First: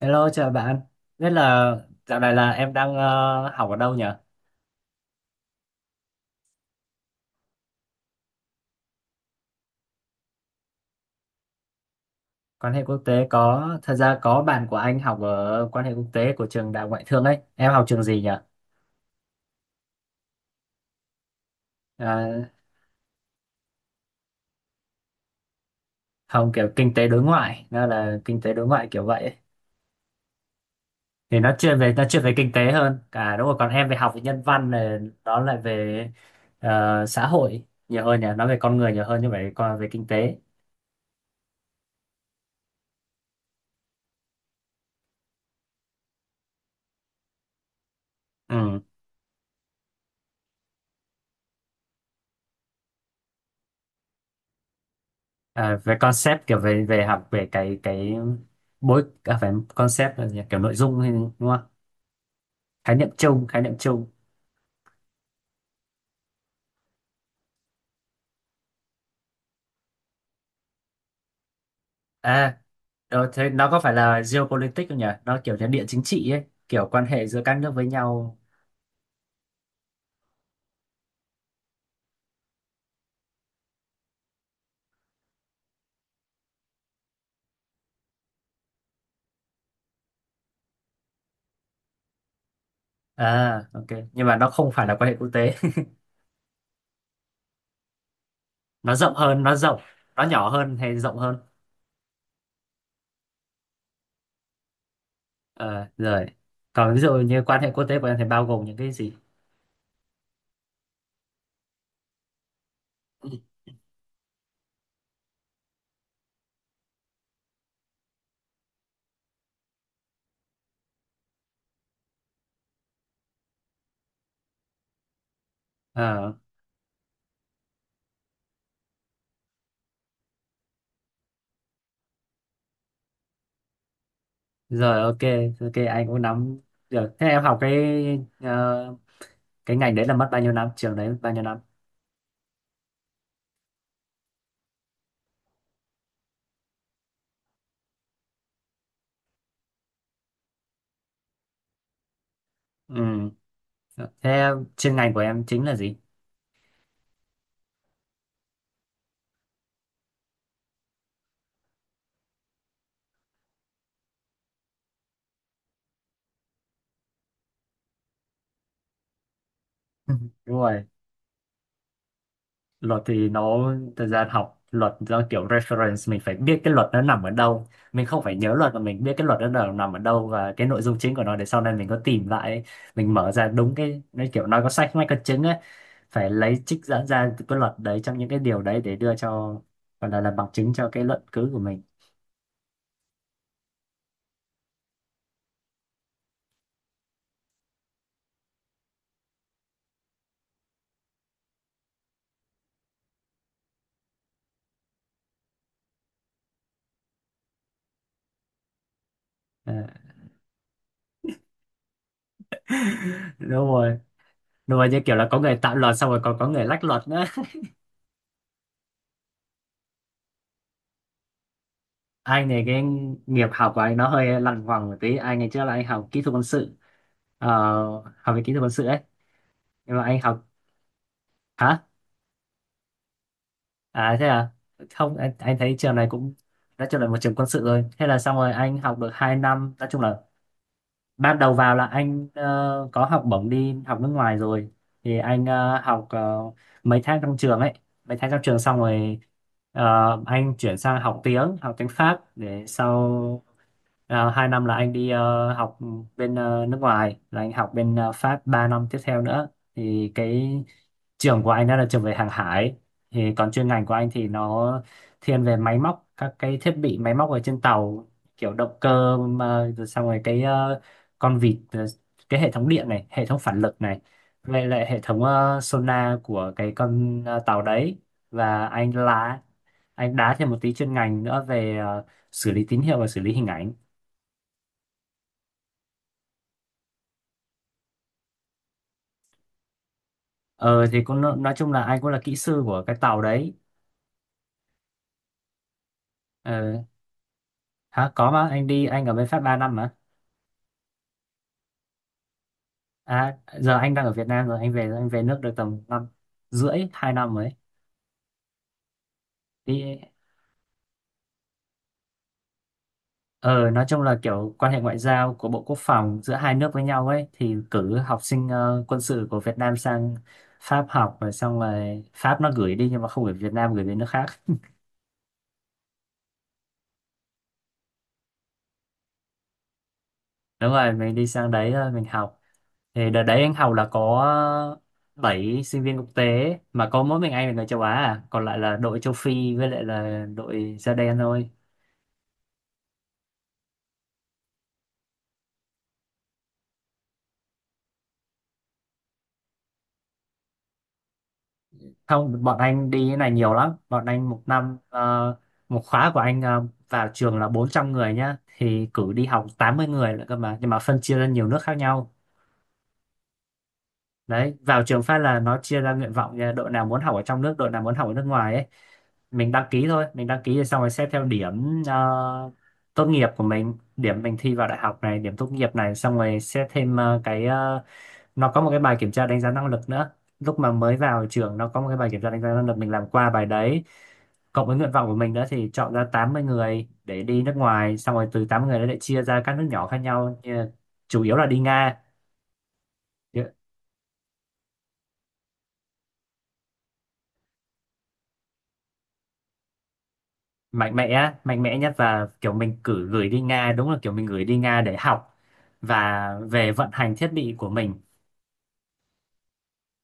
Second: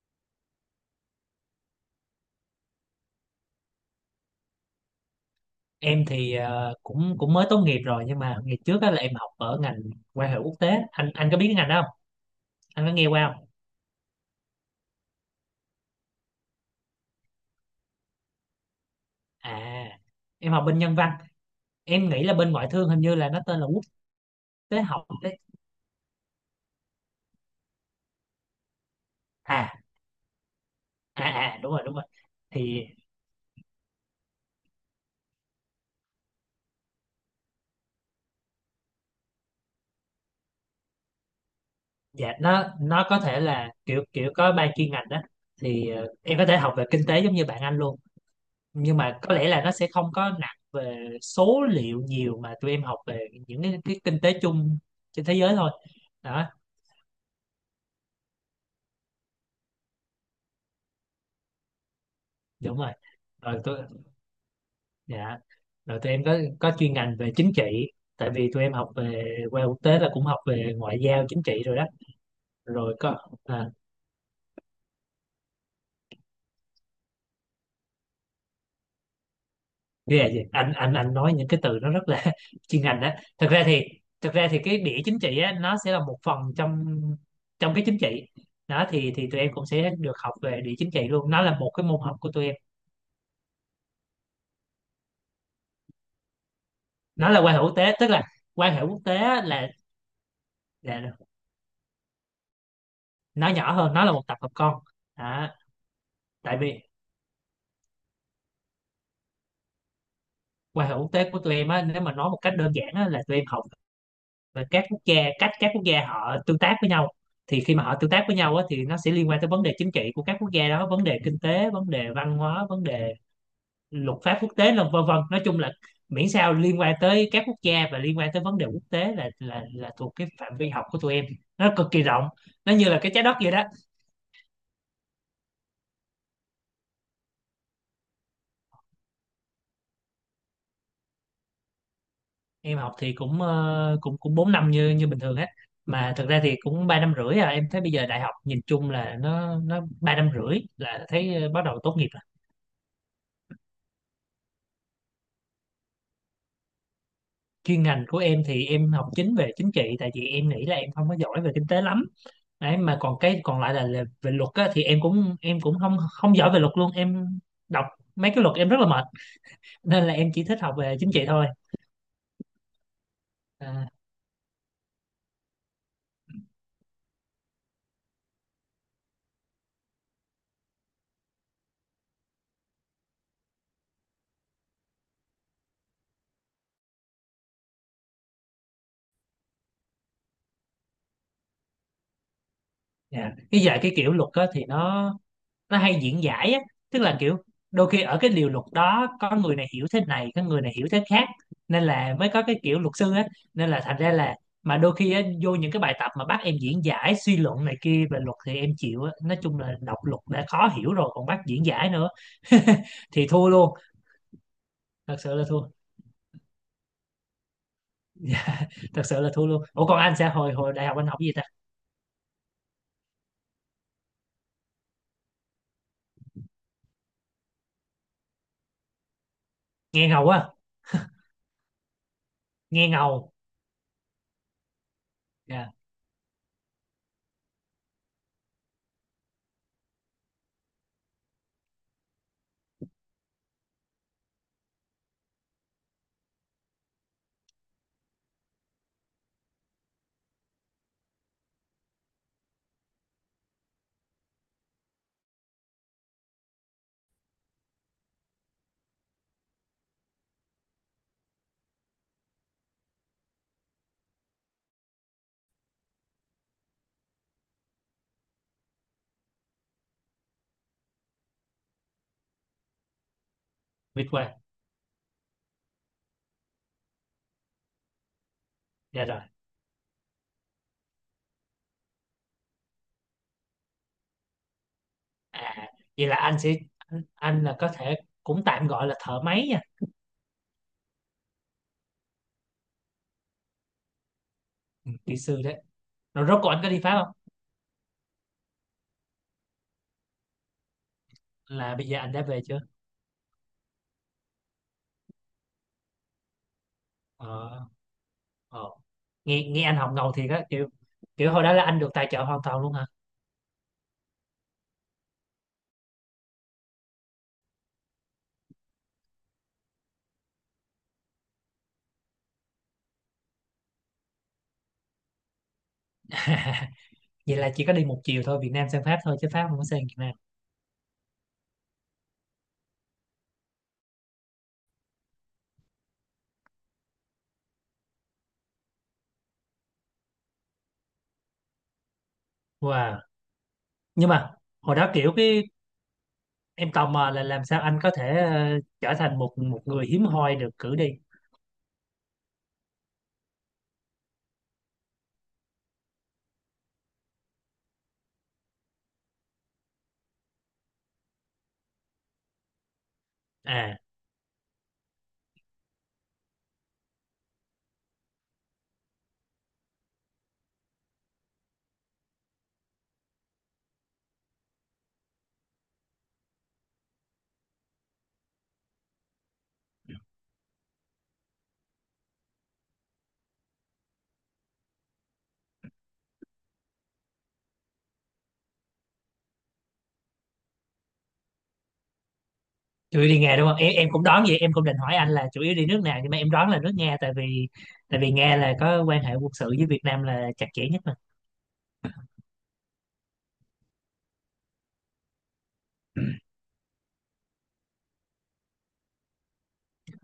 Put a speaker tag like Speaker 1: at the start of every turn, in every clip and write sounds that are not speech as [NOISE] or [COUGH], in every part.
Speaker 1: Hello, chào bạn. Biết là dạo này là em đang học ở đâu nhỉ?
Speaker 2: Em thì cũng cũng mới tốt nghiệp rồi, nhưng mà ngày trước á là em học ở ngành quan hệ quốc tế. Anh có biết cái ngành đó không?
Speaker 1: Quan hệ
Speaker 2: Anh có
Speaker 1: quốc
Speaker 2: nghe
Speaker 1: tế
Speaker 2: qua không?
Speaker 1: có, thật ra có bạn của anh học ở quan hệ quốc tế của trường Đại học Ngoại thương ấy. Em học trường gì nhỉ?
Speaker 2: À, em học bên Nhân văn. Em nghĩ là
Speaker 1: À,
Speaker 2: bên Ngoại thương hình như là nó tên là Quốc tế học đấy.
Speaker 1: không kiểu kinh tế đối ngoại, nó là kinh tế đối ngoại kiểu vậy ấy.
Speaker 2: À, à,
Speaker 1: Thì nó
Speaker 2: à, đúng
Speaker 1: chuyên
Speaker 2: rồi,
Speaker 1: về
Speaker 2: đúng
Speaker 1: nó
Speaker 2: rồi.
Speaker 1: chuyên về kinh tế
Speaker 2: thì
Speaker 1: hơn. Cả đúng rồi, còn em về học về nhân văn này, nó lại về xã hội nhiều hơn nhỉ, nó về con người nhiều hơn như vậy, còn về kinh tế.
Speaker 2: dạ, nó có thể là kiểu kiểu có ba chuyên ngành đó. Thì em có thể học về kinh tế giống như bạn anh luôn,
Speaker 1: Ừ.
Speaker 2: nhưng mà có lẽ là nó sẽ không có nặng về số liệu nhiều, mà tụi em học về những cái kinh tế chung trên thế giới thôi.
Speaker 1: À, về
Speaker 2: Đó,
Speaker 1: concept, kiểu về về học về cái bối à, phải concept là gì? Kiểu nội dung hay đúng không?
Speaker 2: đúng rồi.
Speaker 1: Khái niệm chung,
Speaker 2: Rồi
Speaker 1: khái niệm
Speaker 2: tụi
Speaker 1: chung.
Speaker 2: Dạ, rồi tụi em có chuyên ngành về chính trị, tại vì tụi em học về qua quốc tế là cũng học về ngoại giao, chính trị rồi đó.
Speaker 1: À,
Speaker 2: Rồi có,
Speaker 1: rồi thế
Speaker 2: à,
Speaker 1: nó có phải là geopolitics không nhỉ? Nó kiểu như địa chính trị ấy, kiểu quan hệ giữa các nước với nhau.
Speaker 2: ghê gì? Anh nói những cái từ nó rất là [LAUGHS] chuyên ngành đó. Thật ra thì thật ra thì cái đĩa chính trị á, nó sẽ là một phần trong trong cái chính trị. Đó, thì tụi em cũng sẽ được học về địa chính trị luôn. Nó là một cái môn học của tụi em.
Speaker 1: À, ok. Nhưng mà nó không phải là quan hệ quốc tế.
Speaker 2: Nó là quan hệ quốc tế, tức là quan
Speaker 1: [LAUGHS]
Speaker 2: hệ
Speaker 1: Nó
Speaker 2: quốc
Speaker 1: rộng
Speaker 2: tế
Speaker 1: hơn,
Speaker 2: á,
Speaker 1: nó rộng, nó nhỏ hơn hay
Speaker 2: là
Speaker 1: rộng hơn?
Speaker 2: nó nhỏ hơn, nó là một tập hợp con. Đó,
Speaker 1: Ờ, rồi.
Speaker 2: tại vì
Speaker 1: Còn ví dụ như quan hệ quốc tế của em thì bao gồm những cái gì?
Speaker 2: qua hệ quốc tế của tụi em á, nếu mà nói một cách đơn giản á, là tụi em học về các quốc gia, cách các quốc gia họ tương tác với nhau. Thì khi mà họ tương tác với nhau á, thì nó sẽ liên quan tới vấn đề chính trị của các quốc gia đó, vấn đề kinh tế, vấn đề văn hóa, vấn đề luật pháp quốc tế, vân vân. Nói chung là miễn
Speaker 1: Ờ,
Speaker 2: sao liên quan tới các quốc gia và liên quan tới vấn đề quốc tế là là thuộc cái phạm vi học của tụi em. Nó cực kỳ rộng, nó như là cái trái đất vậy đó.
Speaker 1: rồi ok, ok anh cũng nắm được. Thế em học ờ, cái ngành đấy là mất bao nhiêu năm, trường đấy mất bao nhiêu năm?
Speaker 2: Em học thì cũng cũng cũng 4 năm như như bình thường hết, mà thực ra thì cũng 3 năm rưỡi à. Em thấy bây giờ đại học nhìn chung là nó 3 năm rưỡi là thấy bắt đầu tốt nghiệp rồi.
Speaker 1: Ừ. Thế chuyên ngành của em chính là gì?
Speaker 2: Chuyên ngành của em thì em học chính về chính trị, tại vì em nghĩ là em không có giỏi về kinh tế lắm đấy. Mà còn cái còn lại là, về luật á, thì em cũng không không giỏi về luật luôn. Em đọc mấy cái luật em rất là mệt, nên là
Speaker 1: [LAUGHS]
Speaker 2: em chỉ
Speaker 1: Đúng
Speaker 2: thích học
Speaker 1: rồi,
Speaker 2: về chính trị thôi.
Speaker 1: luật thì nó
Speaker 2: À,
Speaker 1: thời gian học luật do kiểu reference mình phải biết cái luật nó nằm ở đâu, mình không phải nhớ luật mà mình biết cái luật nó nằm ở đâu và cái nội dung chính của nó để sau này mình có tìm lại ấy. Mình mở ra đúng cái, nó kiểu nói có sách mách có chứng ấy, phải lấy trích dẫn ra từ cái luật đấy trong những cái điều đấy để đưa cho, gọi là bằng chứng cho cái luận cứ của mình.
Speaker 2: dạ, cái dạy cái kiểu luật á, thì nó hay diễn giải á, tức là kiểu đôi khi ở cái điều luật đó có người này hiểu thế này, có người này hiểu thế khác, nên là mới có cái kiểu luật sư á, nên là thành ra là mà đôi khi á, vô những cái bài tập mà bắt em diễn giải, suy luận này kia về luật thì em chịu á. Nói chung
Speaker 1: Ờ.
Speaker 2: là đọc luật đã khó hiểu rồi còn bắt diễn giải nữa, [LAUGHS] thì
Speaker 1: [LAUGHS]
Speaker 2: thua
Speaker 1: Đúng
Speaker 2: luôn.
Speaker 1: rồi, đúng rồi, như kiểu
Speaker 2: Thật
Speaker 1: là
Speaker 2: sự
Speaker 1: có
Speaker 2: là
Speaker 1: người
Speaker 2: thua,
Speaker 1: tạo luật xong rồi còn có người lách luật.
Speaker 2: thật sự là thua luôn. Ủa còn anh sẽ hồi hồi đại học anh học gì ta?
Speaker 1: Anh này cái nghiệp học của anh nó hơi lằng ngoằng một tí, anh ngày trước là anh học kỹ thuật quân sự, ờ, học về kỹ thuật quân sự ấy. Nhưng mà
Speaker 2: Nghe
Speaker 1: anh
Speaker 2: ngầu á,
Speaker 1: học, hả?
Speaker 2: nghe ngầu.
Speaker 1: À thế à. Không anh
Speaker 2: Dạ.
Speaker 1: thấy trường này cũng nói chung là một trường quân sự rồi, thế là xong rồi anh học được 2 năm. Nói chung là ban đầu vào là anh có học bổng đi học nước ngoài rồi. Thì anh học mấy tháng trong trường ấy, mấy tháng trong trường xong rồi, ờ, anh chuyển sang học tiếng Pháp để sau. À, hai năm là anh đi học bên nước ngoài, là anh học bên Pháp 3 năm tiếp theo nữa. Thì cái trường của anh đó là trường về hàng hải, thì còn chuyên ngành của anh thì nó thiên về máy móc, các cái thiết bị máy móc ở trên tàu, kiểu động cơ, mà rồi xong rồi cái con vịt, cái hệ thống điện này, hệ thống phản lực này,
Speaker 2: Biết qua.
Speaker 1: vậy lại hệ thống sonar của cái con tàu đấy. Và anh
Speaker 2: Dạ rồi.
Speaker 1: lá, anh đá thêm một tí chuyên ngành nữa về xử lý tín hiệu và xử lý hình ảnh.
Speaker 2: À vậy là anh là có thể cũng tạm gọi là thợ máy nhỉ?
Speaker 1: Ờ thì cũng nói chung là anh cũng là kỹ sư của cái tàu đấy.
Speaker 2: Ừ, kỹ sư đấy. Rồi rốt cuộc anh có đi
Speaker 1: Ờ,
Speaker 2: Pháp không?
Speaker 1: hả? Có mà anh đi, anh ở bên Pháp 3 năm mà.
Speaker 2: Là bây giờ anh đã về chưa?
Speaker 1: À giờ anh đang ở Việt Nam rồi, anh về nước được tầm năm rưỡi, 2 năm rồi
Speaker 2: Ờ,
Speaker 1: ấy.
Speaker 2: ờ. Nghe nghe anh học
Speaker 1: Đi,
Speaker 2: ngầu thiệt á, kiểu kiểu hồi đó là anh được tài trợ hoàn toàn luôn hả?
Speaker 1: ờ nói chung là kiểu quan hệ ngoại giao của Bộ Quốc phòng giữa hai nước với nhau ấy, thì cử học sinh quân sự của Việt Nam sang Pháp học, rồi xong rồi Pháp nó gửi đi nhưng mà không gửi Việt Nam gửi về nước khác.
Speaker 2: [LAUGHS] Vậy là chỉ có đi một chiều thôi, Việt Nam sang Pháp thôi chứ Pháp không có sang Việt Nam.
Speaker 1: Đúng rồi, mình đi sang đấy mình học. Thì đợt đấy anh học là có 7 sinh viên quốc tế mà có mỗi mình anh là người châu Á à. Còn lại là đội châu Phi với lại là đội da đen thôi.
Speaker 2: Wow. Nhưng mà hồi đó kiểu cái em tò mò là làm sao anh có thể trở thành một một người hiếm hoi được cử đi?
Speaker 1: Không, bọn anh đi cái này nhiều lắm, bọn anh một năm, một khóa của anh, vào trường là 400 người nhá, thì cử đi học 80 người nữa cơ mà, nhưng mà phân chia ra nhiều nước khác nhau.
Speaker 2: À,
Speaker 1: Đấy vào trường phát là nó chia ra nguyện vọng nha, đội nào muốn học ở trong nước, đội nào muốn học ở nước ngoài ấy. Mình đăng ký thôi, mình đăng ký rồi xong rồi xét theo điểm tốt nghiệp của mình, điểm mình thi vào đại học này, điểm tốt nghiệp này, xong rồi xét thêm nó có một cái bài kiểm tra đánh giá năng lực nữa, lúc mà mới vào trường nó có một cái bài kiểm tra đánh giá năng lực, mình làm qua bài đấy cộng với nguyện vọng của mình đó thì chọn ra 80 người để đi nước ngoài, xong rồi từ 80 người đó lại chia ra các nước nhỏ khác nhau là chủ yếu là đi Nga.
Speaker 2: chủ yếu đi Nga đúng không? Em, em cũng đoán vậy, em cũng định hỏi anh là chủ yếu đi nước nào nhưng mà em đoán là nước Nga, tại vì Nga là có quan hệ quân sự với Việt Nam là chặt chẽ nhất mà.
Speaker 1: Mạnh mẽ mạnh mẽ nhất, và kiểu mình cử gửi đi Nga, đúng là kiểu mình gửi đi Nga để học và về vận hành thiết bị của mình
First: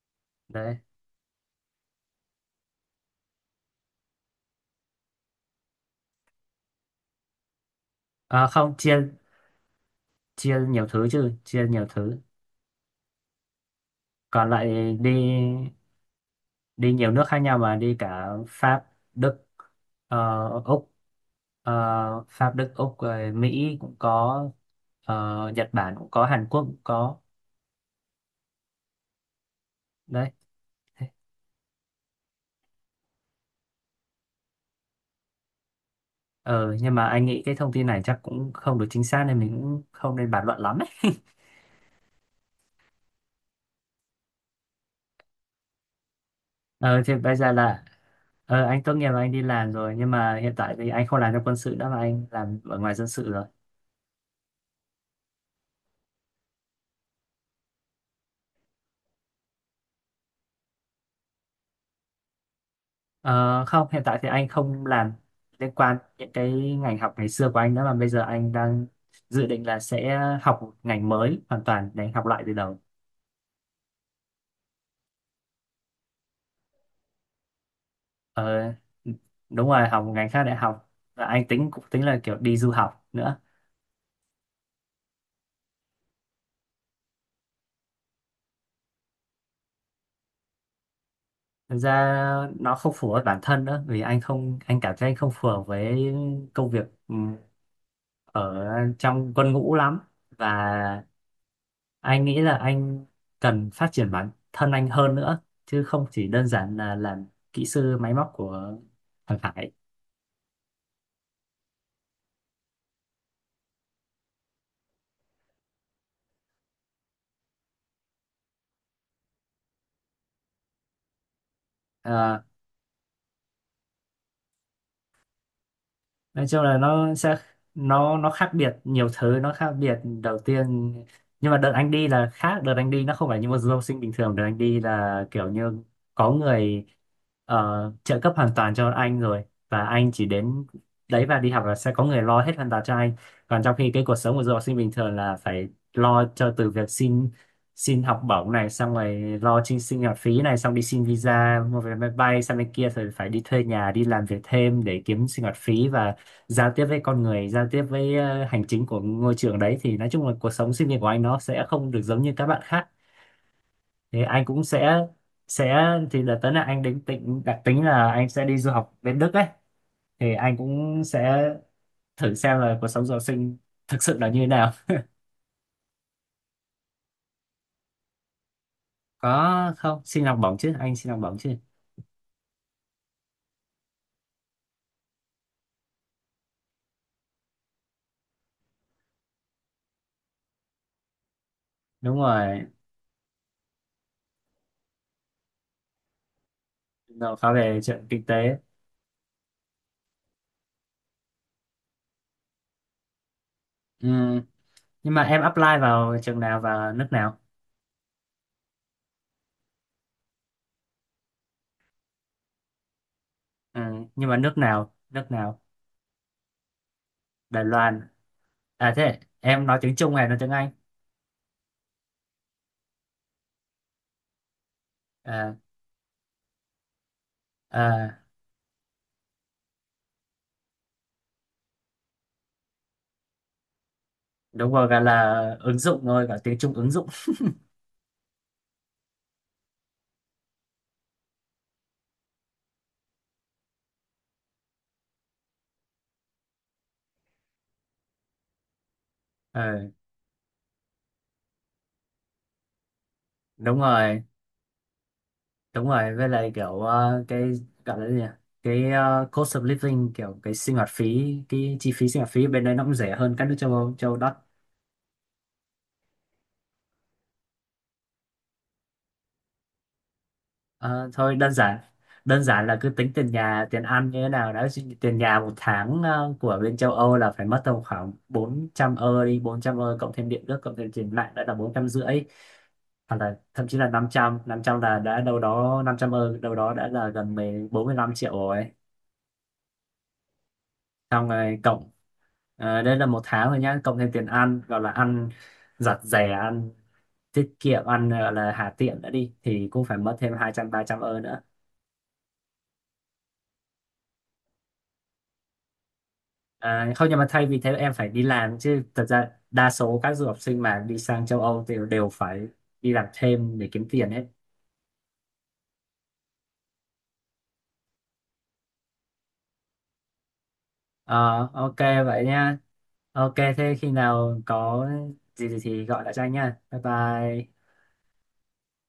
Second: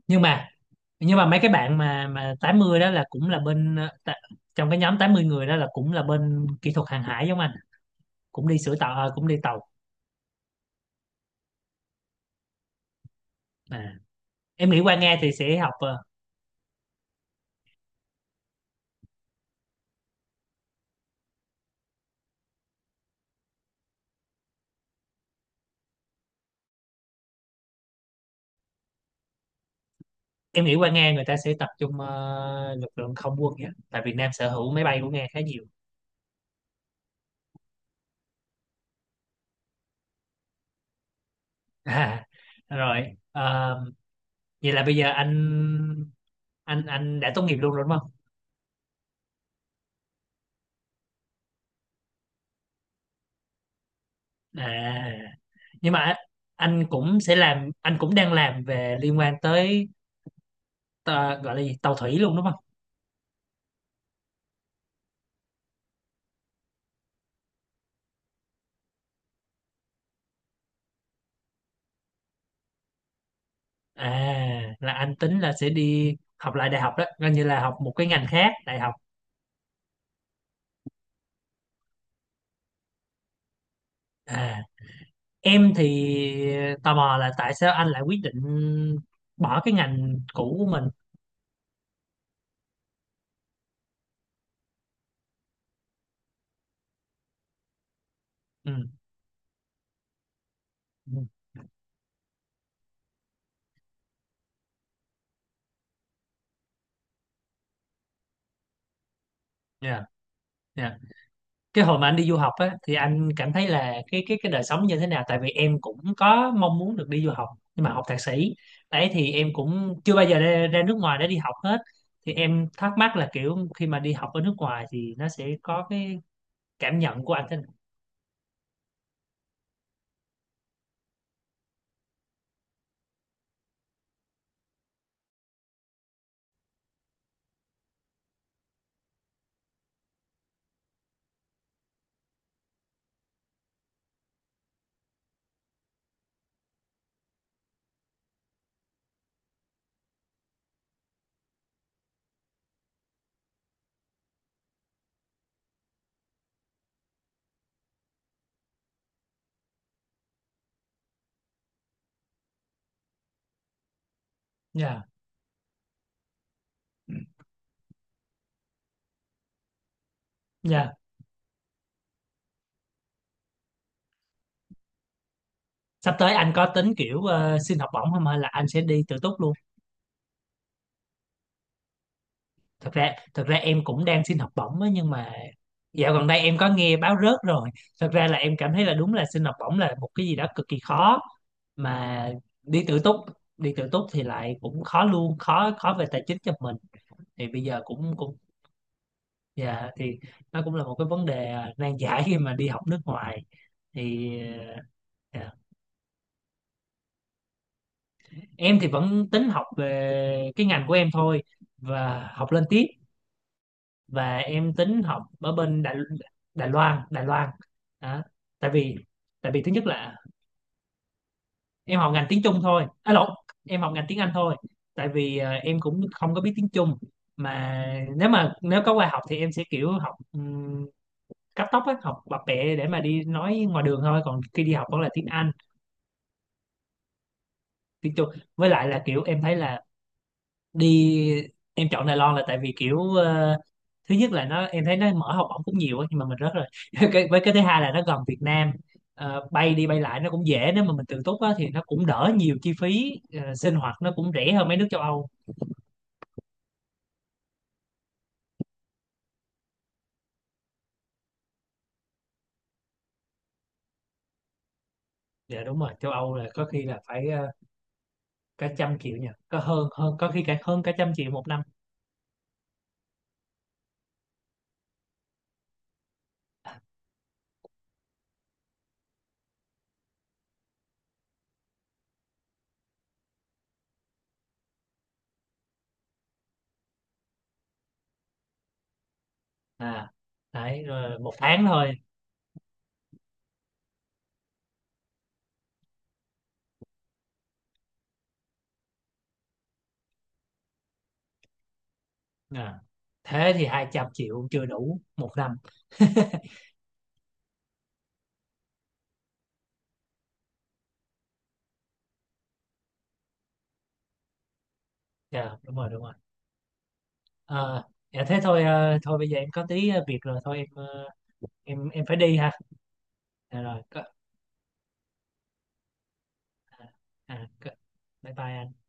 Speaker 2: nhưng mà
Speaker 1: đấy.
Speaker 2: nhưng mà mấy cái bạn mà 80 đó là cũng là bên trong cái nhóm 80 người đó là cũng là bên kỹ thuật hàng hải giống anh,
Speaker 1: À,
Speaker 2: cũng đi
Speaker 1: không
Speaker 2: sửa tàu,
Speaker 1: chia
Speaker 2: cũng đi tàu.
Speaker 1: chia nhiều thứ chứ, chia nhiều thứ
Speaker 2: À,
Speaker 1: Còn
Speaker 2: em nghĩ qua
Speaker 1: lại đi
Speaker 2: Nga thì sẽ học
Speaker 1: đi nhiều nước khác nhau, mà đi cả Pháp, Đức, Úc, ờ, Pháp, Đức, Úc rồi Mỹ cũng có, Nhật Bản cũng có, Hàn Quốc cũng có đấy.
Speaker 2: em nghĩ qua
Speaker 1: Thế-
Speaker 2: Nga người ta sẽ tập trung lực lượng không quân nhé, tại Việt Nam sở hữu máy bay của Nga khá nhiều.
Speaker 1: ờ nhưng mà anh nghĩ cái thông tin này chắc cũng không được chính xác nên mình cũng không nên bàn luận lắm.
Speaker 2: [LAUGHS] À, rồi, ờ, vậy là bây giờ anh anh
Speaker 1: Ờ, thì
Speaker 2: anh đã
Speaker 1: bây
Speaker 2: tốt
Speaker 1: giờ
Speaker 2: nghiệp luôn
Speaker 1: là
Speaker 2: rồi đúng không?
Speaker 1: anh tốt nghiệp và anh đi làm rồi, nhưng mà hiện tại thì anh không làm trong quân sự nữa mà anh làm ở ngoài dân sự rồi.
Speaker 2: À, nhưng mà anh cũng sẽ làm, anh cũng đang làm về liên quan tới ờ, gọi là gì, tàu thủy luôn đúng không?
Speaker 1: Ờ, không, hiện tại thì anh không làm liên quan những cái ngành học ngày xưa của anh nữa, mà bây giờ anh đang dự định là sẽ học một ngành mới hoàn toàn để học lại từ đầu.
Speaker 2: À là anh tính là sẽ đi học lại đại học đó, coi như là học một cái ngành khác
Speaker 1: Ờ,
Speaker 2: đại học.
Speaker 1: đúng rồi, học một ngành khác đại học, và anh tính, cũng tính là kiểu đi du học nữa.
Speaker 2: À em thì tò mò là tại sao anh lại quyết định bỏ cái ngành cũ của mình?
Speaker 1: Thực ra nó không phù hợp với bản thân nữa, vì anh cảm thấy anh không phù hợp với công việc ở
Speaker 2: Ừ.
Speaker 1: trong quân ngũ lắm, và
Speaker 2: Ừ.
Speaker 1: anh nghĩ là anh cần phát triển bản thân anh hơn nữa chứ không chỉ đơn giản là làm kỹ sư máy móc của thằng Khải.
Speaker 2: Dạ. Dạ cái hồi mà anh đi du học á thì anh cảm thấy là cái đời sống như thế nào, tại vì em cũng có mong muốn được đi du học, nhưng mà học thạc sĩ đấy, thì em cũng chưa bao giờ ra nước ngoài để đi học hết. Thì
Speaker 1: Ờ,
Speaker 2: em thắc mắc là kiểu khi mà đi học ở nước ngoài thì nó sẽ có cái
Speaker 1: nói chung là
Speaker 2: cảm
Speaker 1: nó
Speaker 2: nhận của
Speaker 1: sẽ
Speaker 2: anh thế nào.
Speaker 1: nó khác biệt nhiều thứ, nó khác biệt đầu tiên, nhưng mà đợt anh đi là khác, đợt anh đi nó không phải như một du học sinh bình thường, đợt anh đi là kiểu như có người trợ cấp hoàn toàn cho anh rồi, và anh chỉ đến đấy và đi học là sẽ có người lo hết hoàn toàn cho anh. Còn trong khi cái cuộc sống của du học sinh bình thường là phải lo cho từ việc xin xin học bổng này, xong rồi lo chi sinh hoạt phí này, xong đi xin visa, mua vé máy bay sang bên kia rồi phải đi thuê nhà, đi làm việc thêm để kiếm sinh hoạt phí, và giao tiếp với con người, giao tiếp với hành chính của ngôi trường đấy, thì nói chung là cuộc sống sinh viên của anh nó sẽ không được giống như các bạn khác. Thì anh cũng
Speaker 2: Dạ.
Speaker 1: sẽ thì đợt tới là anh định tính đặc tính là anh sẽ đi du học bên Đức ấy, thì anh
Speaker 2: Dạ,
Speaker 1: cũng sẽ thử xem là cuộc sống du học sinh thực sự là như thế nào.
Speaker 2: sắp tới anh có tính kiểu xin học bổng không hay là anh sẽ đi tự túc luôn?
Speaker 1: Có không, xin học bổng chứ, anh xin học bổng chứ.
Speaker 2: Thật ra em cũng đang xin học bổng á, nhưng mà dạo gần đây em có nghe báo rớt rồi. Thật ra là em cảm thấy là đúng là xin học bổng là một cái gì đó cực kỳ khó,
Speaker 1: Đúng
Speaker 2: mà
Speaker 1: rồi,
Speaker 2: đi tự túc, đi tự túc thì lại cũng khó luôn, khó khó về tài chính cho mình.
Speaker 1: nó
Speaker 2: Thì
Speaker 1: khá
Speaker 2: bây
Speaker 1: về
Speaker 2: giờ
Speaker 1: chuyện
Speaker 2: cũng
Speaker 1: kinh
Speaker 2: cũng
Speaker 1: tế.
Speaker 2: dạ thì nó cũng là một cái vấn đề, à, nan giải khi mà đi học nước ngoài.
Speaker 1: Ừ.
Speaker 2: Thì
Speaker 1: Nhưng mà em
Speaker 2: dạ.
Speaker 1: apply vào trường nào và nước nào?
Speaker 2: Em thì vẫn tính học về cái ngành của em thôi, và học lên tiếp,
Speaker 1: Ừ. Nhưng mà
Speaker 2: và
Speaker 1: nước
Speaker 2: em
Speaker 1: nào,
Speaker 2: tính học
Speaker 1: nước
Speaker 2: ở
Speaker 1: nào?
Speaker 2: bên Đài, Đài Loan, Đài Loan
Speaker 1: Đài Loan.
Speaker 2: đó. Tại
Speaker 1: À
Speaker 2: vì
Speaker 1: thế em
Speaker 2: thứ
Speaker 1: nói
Speaker 2: nhất
Speaker 1: tiếng Trung
Speaker 2: là
Speaker 1: hay nói tiếng Anh?
Speaker 2: em học ngành tiếng Trung thôi, à lộn, em học ngành tiếng Anh thôi, tại vì
Speaker 1: À,
Speaker 2: em cũng không có biết tiếng Trung mà.
Speaker 1: à,
Speaker 2: Nếu mà nếu có qua học thì em sẽ kiểu học cấp tốc á, học bập bẹ để mà đi nói ngoài đường thôi, còn khi
Speaker 1: đúng
Speaker 2: đi học
Speaker 1: rồi,
Speaker 2: vẫn
Speaker 1: gọi
Speaker 2: là tiếng
Speaker 1: là
Speaker 2: Anh,
Speaker 1: ứng dụng thôi, gọi tiếng Trung ứng dụng.
Speaker 2: tiếng Trung. Với lại là kiểu em thấy là đi em chọn Đài Loan là tại vì kiểu thứ nhất là nó em thấy nó mở học bổng cũng nhiều á, nhưng mà mình rớt rồi. [LAUGHS] Cái, với cái thứ hai là nó gần Việt Nam. Ờ, bay
Speaker 1: Ờ,
Speaker 2: đi bay lại nó cũng dễ, nếu mà mình tự túc á, thì nó cũng đỡ nhiều chi phí, sinh
Speaker 1: đúng
Speaker 2: hoạt nó
Speaker 1: rồi,
Speaker 2: cũng rẻ hơn mấy nước châu Âu.
Speaker 1: đúng rồi. Với lại kiểu cái gọi là gì nhỉ? Cái cost of living, kiểu cái sinh hoạt phí, cái chi phí sinh hoạt phí bên đấy nó cũng rẻ hơn các nước châu Âu đất.
Speaker 2: Dạ đúng rồi, châu Âu là có khi là phải cả 100 triệu nhỉ, có hơn, hơn có khi cả hơn cả
Speaker 1: Ờ,
Speaker 2: trăm triệu
Speaker 1: thôi
Speaker 2: một năm
Speaker 1: đơn giản là cứ tính tiền nhà, tiền ăn như thế nào đó. Chứ tiền nhà một tháng của bên châu Âu là phải mất tầm khoảng 400 ơ đi, 400 ơ cộng thêm điện nước cộng thêm tiền mạng đã là 450, hoặc là thậm chí là 500, 500 là đã đâu đó, 500 ơ đâu đó đã là gần mười, bốn mươi, 45 triệu rồi,
Speaker 2: À đấy, rồi
Speaker 1: xong
Speaker 2: một
Speaker 1: rồi
Speaker 2: tháng
Speaker 1: cộng,
Speaker 2: thôi.
Speaker 1: đây là một tháng rồi nhá, cộng thêm tiền ăn, gọi là ăn giặt rẻ, ăn tiết kiệm, ăn là hà tiện đã đi, thì cũng phải mất thêm hai trăm, ba trăm ơ nữa.
Speaker 2: À, thế thì 200 triệu chưa đủ 1 năm.
Speaker 1: À, không, nhưng mà thay vì thế em phải đi làm chứ, thật ra đa số các du học sinh mà đi sang châu Âu thì đều phải đi làm thêm để kiếm tiền hết.
Speaker 2: Dạ đúng rồi, đúng rồi. Ờ, dạ thế thôi, thôi bây giờ em có tí việc rồi, thôi em,
Speaker 1: Ờ, ok
Speaker 2: em phải
Speaker 1: vậy
Speaker 2: đi ha.
Speaker 1: nha. Ok,
Speaker 2: Dạ
Speaker 1: thế
Speaker 2: rồi.
Speaker 1: khi
Speaker 2: Có,
Speaker 1: nào có gì thì gọi lại cho anh nha. Bye
Speaker 2: à, à,
Speaker 1: bye.
Speaker 2: có, bye bye anh.